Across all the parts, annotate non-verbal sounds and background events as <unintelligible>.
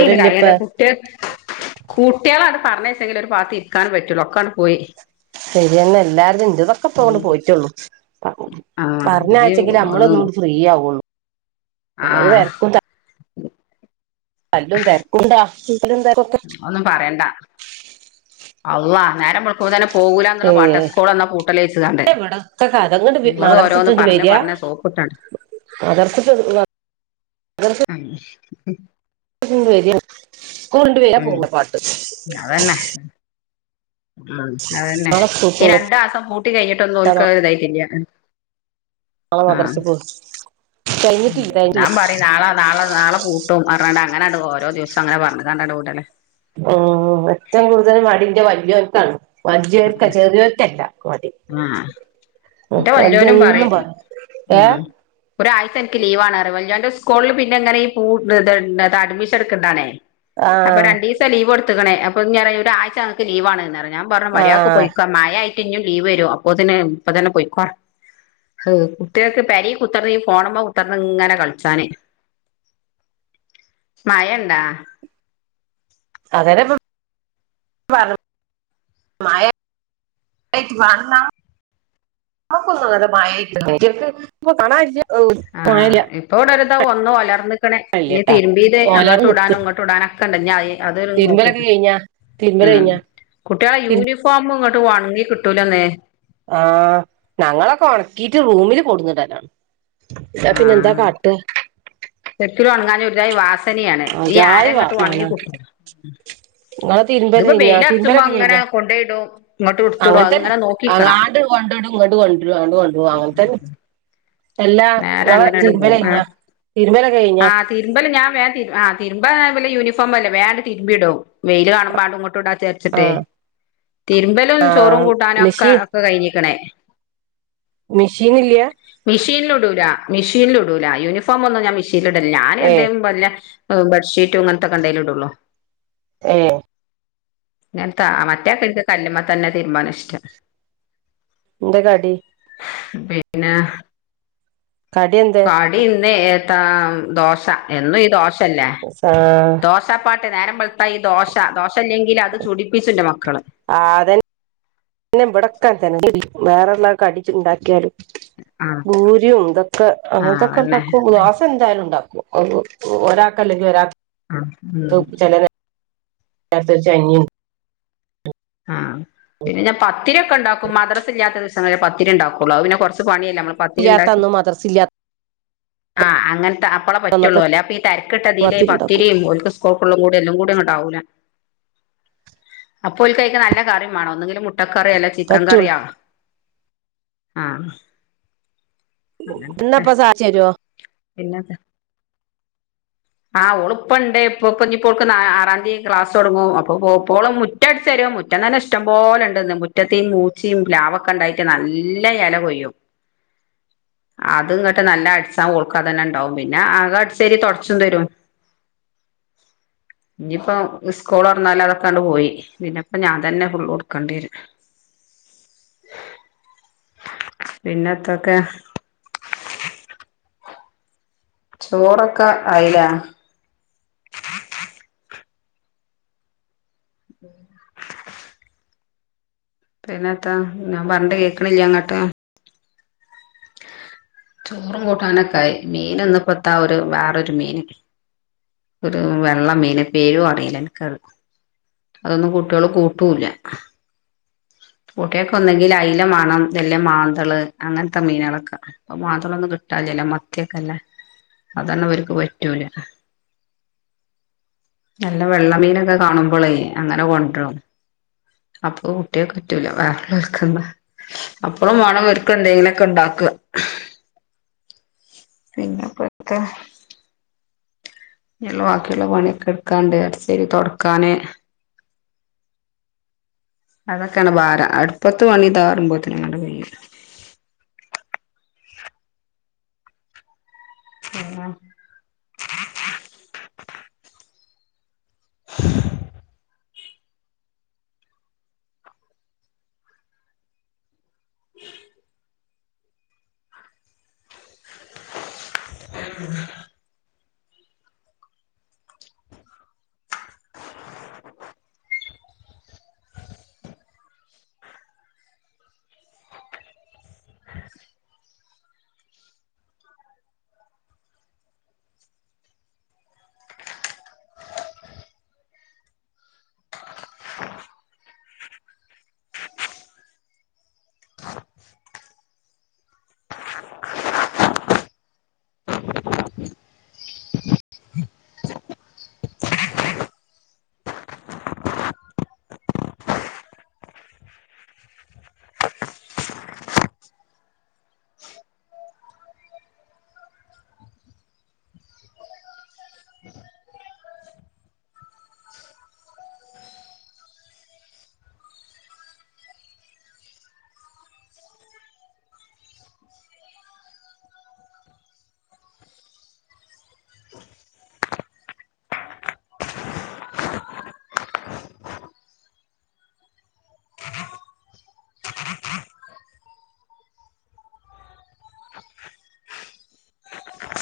ഇനി ഇത് കറിയുണ്ടാക്കും. കുട്ടികളെ അങ്ങ് പറഞ്ഞ് അയച്ചാലെ ഒരു ഭാഗത്ത് ഇരിക്കാൻ പറ്റുള്ളു ഒക്കെയങ്ങ് പോയി. ശരിയന്നെ എല്ലാരും ഇന്റെ തൊക്കെ ഇപ്പൊണ്ട് പോയിട്ടുള്ളൂ ആഹ് ഇനി പറഞ്ഞാച്ചെങ്കിൽ ഒന്നും നമ്മളന്നുങ് ഫ്രീയാവുള്ളൂ ആഹ് അത്വരക്കുംത അല്ലും തിരക്കുണ്ടാുംകീട്ല് ന്ത ഒന്നും പറയണ്ട അള്ള നേരംവെളക്ക തന്നെ പോകൂലന്നുള്ള ഏ പാട്ട് സ്കൂൾ എന്ന പൂട്ടലച്ചതാണ്ട് ഇവിടൊക്കെ കഥ ഇങ്ങട് ഉള്ളത് ഓരോന്ന് പറഞ്ഞഞ് പറഞ്ഞസോപ് പുട്ടൺ അതർച്ചട്ടവ അഹ് ഹ് സ്കൂൾണ്ട് വെര സ്കൂൾണ്ട് വരി ഉം പോകുന്ന പാട്ട്. അതന്നെ. ഉ അതന്നെ നാളെ സ്കൂൾക്ക് ഈ പോവാ രണ്ട മാസം പൂട്ടി കഴിഞ്ഞിട്ടൊന്നും ഉൽക്കാ ഇതായിട്ടല്ല. നള മദ്രസകൊ. ഉം ഞാൻ പറ നാളെ നളെ നാളെ പൂട്ടും അങ്ങനാണ്ട് ഓരോ ദിവസം അങ്ങനെ പറഞ്ഞങ്ങാണ്ട് വിടല്. മം ഏറ്റവും കൂടുതൽ മടിന്റെ വല്ല്യോനക്കാണ്. വല്ല്യോർക്ക ചെറിയർക്കല്ല മടി. ആഹ് മം എന്റെ വല്യോനും വൽതന്നും പറയും പറിം ഏ. ഉം ഒരാഴ്ച എനിക്ക് ലീവാണ് അറിം വല്ല്യോന്റെ സ്കൂളിൽ പിന്നെ ങ്ങനെപൂണ്ത് ഇണ്ട് അഡ്മിഷൻ എക്കനതാണ്. അപ്പൊ ആഹ് രണ്ടീസം ലീവൊട്ത്ക്ണ് എടുക്കണ അപ്പൊ ഒരാഴ്ചക്ക് ലീവാണ് ഞാൻപറഞ്ഞ മര്യാക്ക് ആഹ് പോയിക്ക. മയായിട്ട് ഇനും ലീവരും അപ്പൊ തിന് ഇപ്പൊ തന്നെ പോയിക്കോ ഹ് കുട്ടൾക്ക്പേരെ കുത്തർന്ന് ഫോണമെ കുത്തർന്നി ങ്ങനെ കളിച്ചാന്. മയണ്ടാ? അതെന്നെപ്പം വർ മായ ഇറ്റ് വർണം. മ്മക്കൊന്നും അങ്ങനത്തെ മഴയെല്ല ഐറ്റെൾക്കു പൊക്ണായില്ല ആഹ് ഇപ്പോ ഇടരിതാ വന്നു വലർന്ന്. ക്ക്ണ് ഇനീ മഴയില്ലട്ടാ തിരുമ്പ ഇത് ഓലാറ് അങ്ങോട്ട നിക്ക് ഇടാനും ഇങ്ങോട്ട ഇടാനൊക്കെ ഇണ്ട ഞാ അത് നോക്കി ഉം തിരിമ്പലയിഞ്ഞോ? കുട്ടികളെ യൂണിഫോമ ഇങ്ങോട്ട് ഉണങ്ങി കിട്ടൂലന്നേ. ആഹ് ഞങ്ങളൊക്കെ ഉണക്കിട്ട് റൂമിൽ കൊടുന്നുടലാണ് ഇപിന്നെ എന്താ കാ ട്ടാ ശെരിക്കുന്നു ഉണങ്ങാഞാ ഒരുജാതിവാസനയാണ് ഈ അജായി വാ ആരങ്ങോട്ട് മണാണ് ഉണങ്ങികിട്ടൂല. നിങ്ങളെ തിരുമ്പല് അതിപ്പോ കഴിഞ്ഞാ വെയിലറച്ചുമ്പോ തിരുമ്പലൊക്കെ അങ്ങനെ കഴിഞ്ഞാ കൊണ്ടയിടോ ഇങ്ങോട്ട് ഇടുത്തിട അങ്ങനെ നോക്കി അ ആണ്ട് കൊണ്ടോടും ഇങ്ങോട്ട് കൊരു കൊണ്ട അങ്ങനത്തെന്ന എല്ലാ നേരെ നി അങ്ങനെയട് തിരുമ്മല കഴിഞ്ഞ തിരുമ്പലൊക്കെ കഴിഞ്ഞ? തരുമ്പല ഞാ വേൻ ആ തിരുമ്പല്ല യൂണഫോംല്ലേണ്ടരുമ്പിടും വെയിൽ കാണ്പാ അുംങ്ങോട്ട ഇട ച ചിട്ടേ ആഹ് തിരുമ്പലും ചോറും ആഹ് കൂട്ടാനും ഒക്കെ മെഷീൻ ഒക്കെ കഴിഞ്ഞിക്കണേ. മിഷീൻ ഇല്ലയ? മെഷീനൽ ഇടൂല മെഷീനില ഇടൂല യൂണിഫോം ഒന്നും ഞാൻ മെഷീന ഇടില്ല ഞാൻ ഏ എന്തേും വല്ല ബെഡ്ഷീറ്റ അങ്ങനത്തെക്ക കണ്ട കല ഇടുള്ളോ ഏഹ് ഞാൻ മറ്റേ കലുമ തന്നെ തീരുമ്പൻ ഇഷ്ടം എന്താ കടി? പിന്നെ കടി എന്തേ? ഇന്ന ദോശ എന്നും ഈ ദോശല്ലേ ആഹ് ദോശാപ്പാട്ട് നേരം വെളുത്തായി ഈ ദോശ ദോശ അല്ലെങ്കിലിൽ അത് ചുടിപ്പിച്ചുണ്ട് മക്കള് ആ അതെ വിടക്കാൻ തന്നെ വേറെള്ളക്കെ അടിച്ചുണ്ടാക്കിയാലും ആഹ് പൂരി ഇതൊക്കെ ആഹ് അങ്ങനത്തെക്കെ അതന്നെ ഉണ്ടാക്കും ദോശ എന്തായാലും ഉണ്ടാക്കും ഒരാക്കല്ലെങ്കിൽ ഒരാ ആഹ് ക്ക് ഉം ചെലരെ ത്ത ചൈനി ആ പിന്നെ ഞാ ൻപത്തിരി ഒക്കെ ഉണ്ടാക്കും മദ്രസ് ഇല്ലാത്ത മദ്ര സ ഇല്ലാത്തദിവസങ്ങള പത്തിരി ഉണ്ടാക്കുള്ളോ അത്പിന്നെ കുറച്ച് പണിയല്ലേ നമ്മ ഇല്ലാത്തന്ന് മദർസില്ല ആഹ് അങ്ങനത്തെ അപ്പളെ പറ്റുള്ളൂ അന്നൊക്കെ അല്ലേ അപ്പൊ ഈ തിരക്കിട്ടതിൽ പത്തിരി ഉണ്ടാക്കും പത്തിരിയും ഓല് ക്ക് സ്‌കൂൾക്ക് ള്ള എല്ലതും കൂടി ആവുലാ അപ്പോൽ അയിൽക്ക് നല്ല കറി വാണം ഒന്നെങ്കിലും മുട്ടക്കറി അല്ലെങ്കി ചിക്കൻ പറ്റുള്ളൂ കറിയോ ആഹ് അ എന്നാപ്പ സാധിച്ചു തരുവോ പിന്നന്തൊ ആഹ് ഓള് ഇപ്പ ഇണ്ടേ ഇപ്പൊ ഒഇപ്പ ഉണ്ട് ആറാം തിയതി ക്ലാസ് തുടങ്ങും അപ്പൊ പോവോളം മുറ്റ മുറ്റ അടിച്ച് തരുംമുറ്റം തന്നെ ഇഷ്ടംപോലെ ഉണ്ട്ന്ന് മുറ്റത്തയും മൂച്ചിയും ഫ്ലാവ ഒക്കെ ഉണ്ടായിട്ട് നല്ല എല കൊയ്യും <inaudible> അത് ഇ ങ്ങട്ട് നല്ല അടിച്ചാ ഓൾക്കതന്നെ ണ്ടാവും പിന്നെ അകം അടിച്ചല് തുട തുടച്ചും തരും <inaudible> ഇനിയിപ്പോ സ്കൂൾ തുറന്നാലെ അതൊക്കൊണ്ട് പോയി പിന്നെ ഇപ്പോ ഞാൻ തന്നെ ഫുള്ള് ഇടുക്കേണ്ടി വരും <inaudible> പിന്നത്തൊക്കെ ചോറൊക്കെ ആയിലേ <inaudible> പിന്നെത്താ ഞാൻ പറഞ്ഞിട്ട് കേൾക്കണില്ലേ അങ്ങട്ട് ചോറും കൂട്ടാനൊക്കായി മീൻ ഇന്നപ്പത്താ ഒരു വേറൊരു മീൻ ഒരു വെള്ള മീന പേരു അറിയില്ല എനക്ക് അതൊന്നും കുട്ടികള് കൂട്ടൂല്ല കൂട്ടിയൊക്കെ ഒന്നെങ്കിൽ അയിലമാണം വല്ല മാന്തള് അങ്ങനത്തെ മീനുകളൊക്കെ ഇപ്പൊ മാത ളെന്നും കിട്ടാല്ല ല്ല മത്തിയൊക്കെല്ല അതൊന്ന് അവർക്ക് പറ്റൂല നല്ല വെള്ളമീനൊക്കെ കാണുമ്പോളേ അങ്ങനെ കൊണ്ട് രും അപ്പൊ കുട്ടയോൾക്ക് പറ്റൂല വേറെ ല്ലോൽക്കന്താ അപ്പഴും വാണം ഓൽക്ക് എന്തെങ്കിലുംക്കെ ഉണ്ടാക്കുക പിന്നെപ്പന്തൊ ഇനിബാക്കിയുള്ള പണിയൊക്കെ എടുക്കാണ്ട് അടിച്ച ല് തൊടക്കാന് അതൊക്കെയാണ് ഭാരം അടുപ്പത്ത് പണി താറുമ്പോഴത്തിനങ്ങാണ്ട് കഴിയും ആഹ് <inaudible> <inaudible> <unintelligible>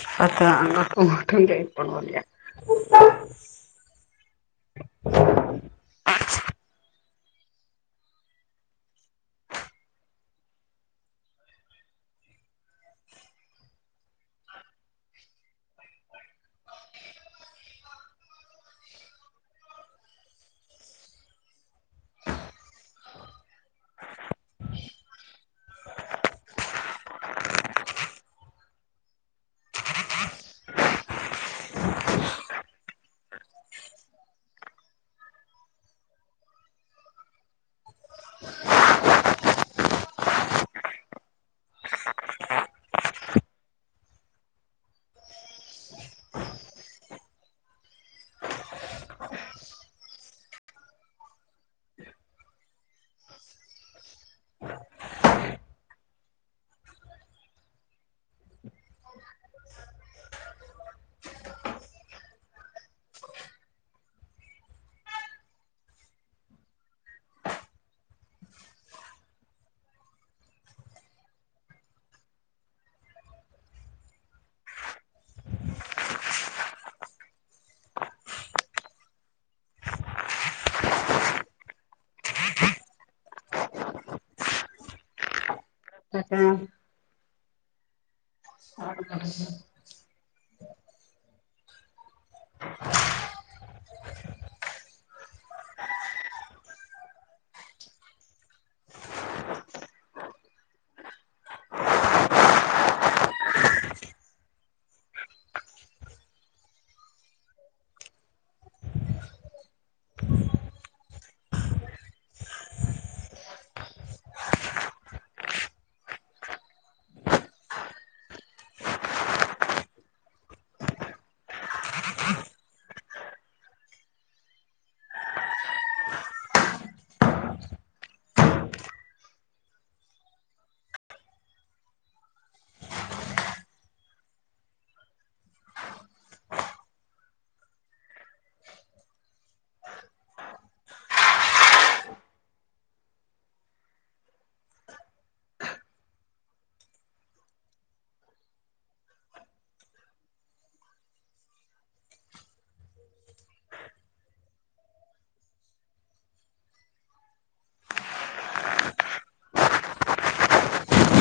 ഇപ്പത്തെ ആണുങ്ങൾക്കും ഒട്ടും ചെയിപ്പിക്കിണില്ലാ <unintelligible> <unintelligible>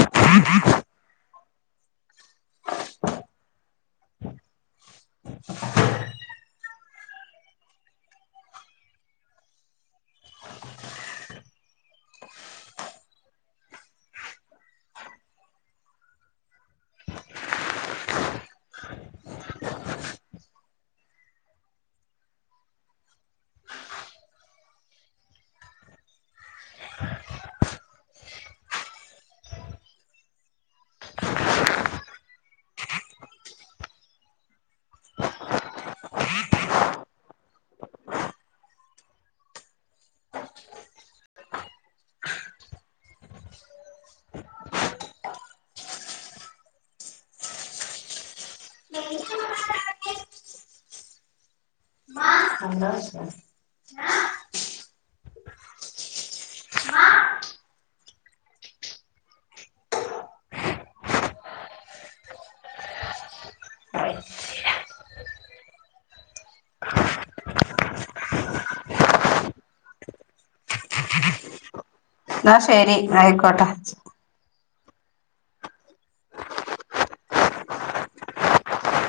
<inaudible> <inaudible> <unintelligible> <inaudible> ന്നാ ശരി ആയിക്കോട്ടെ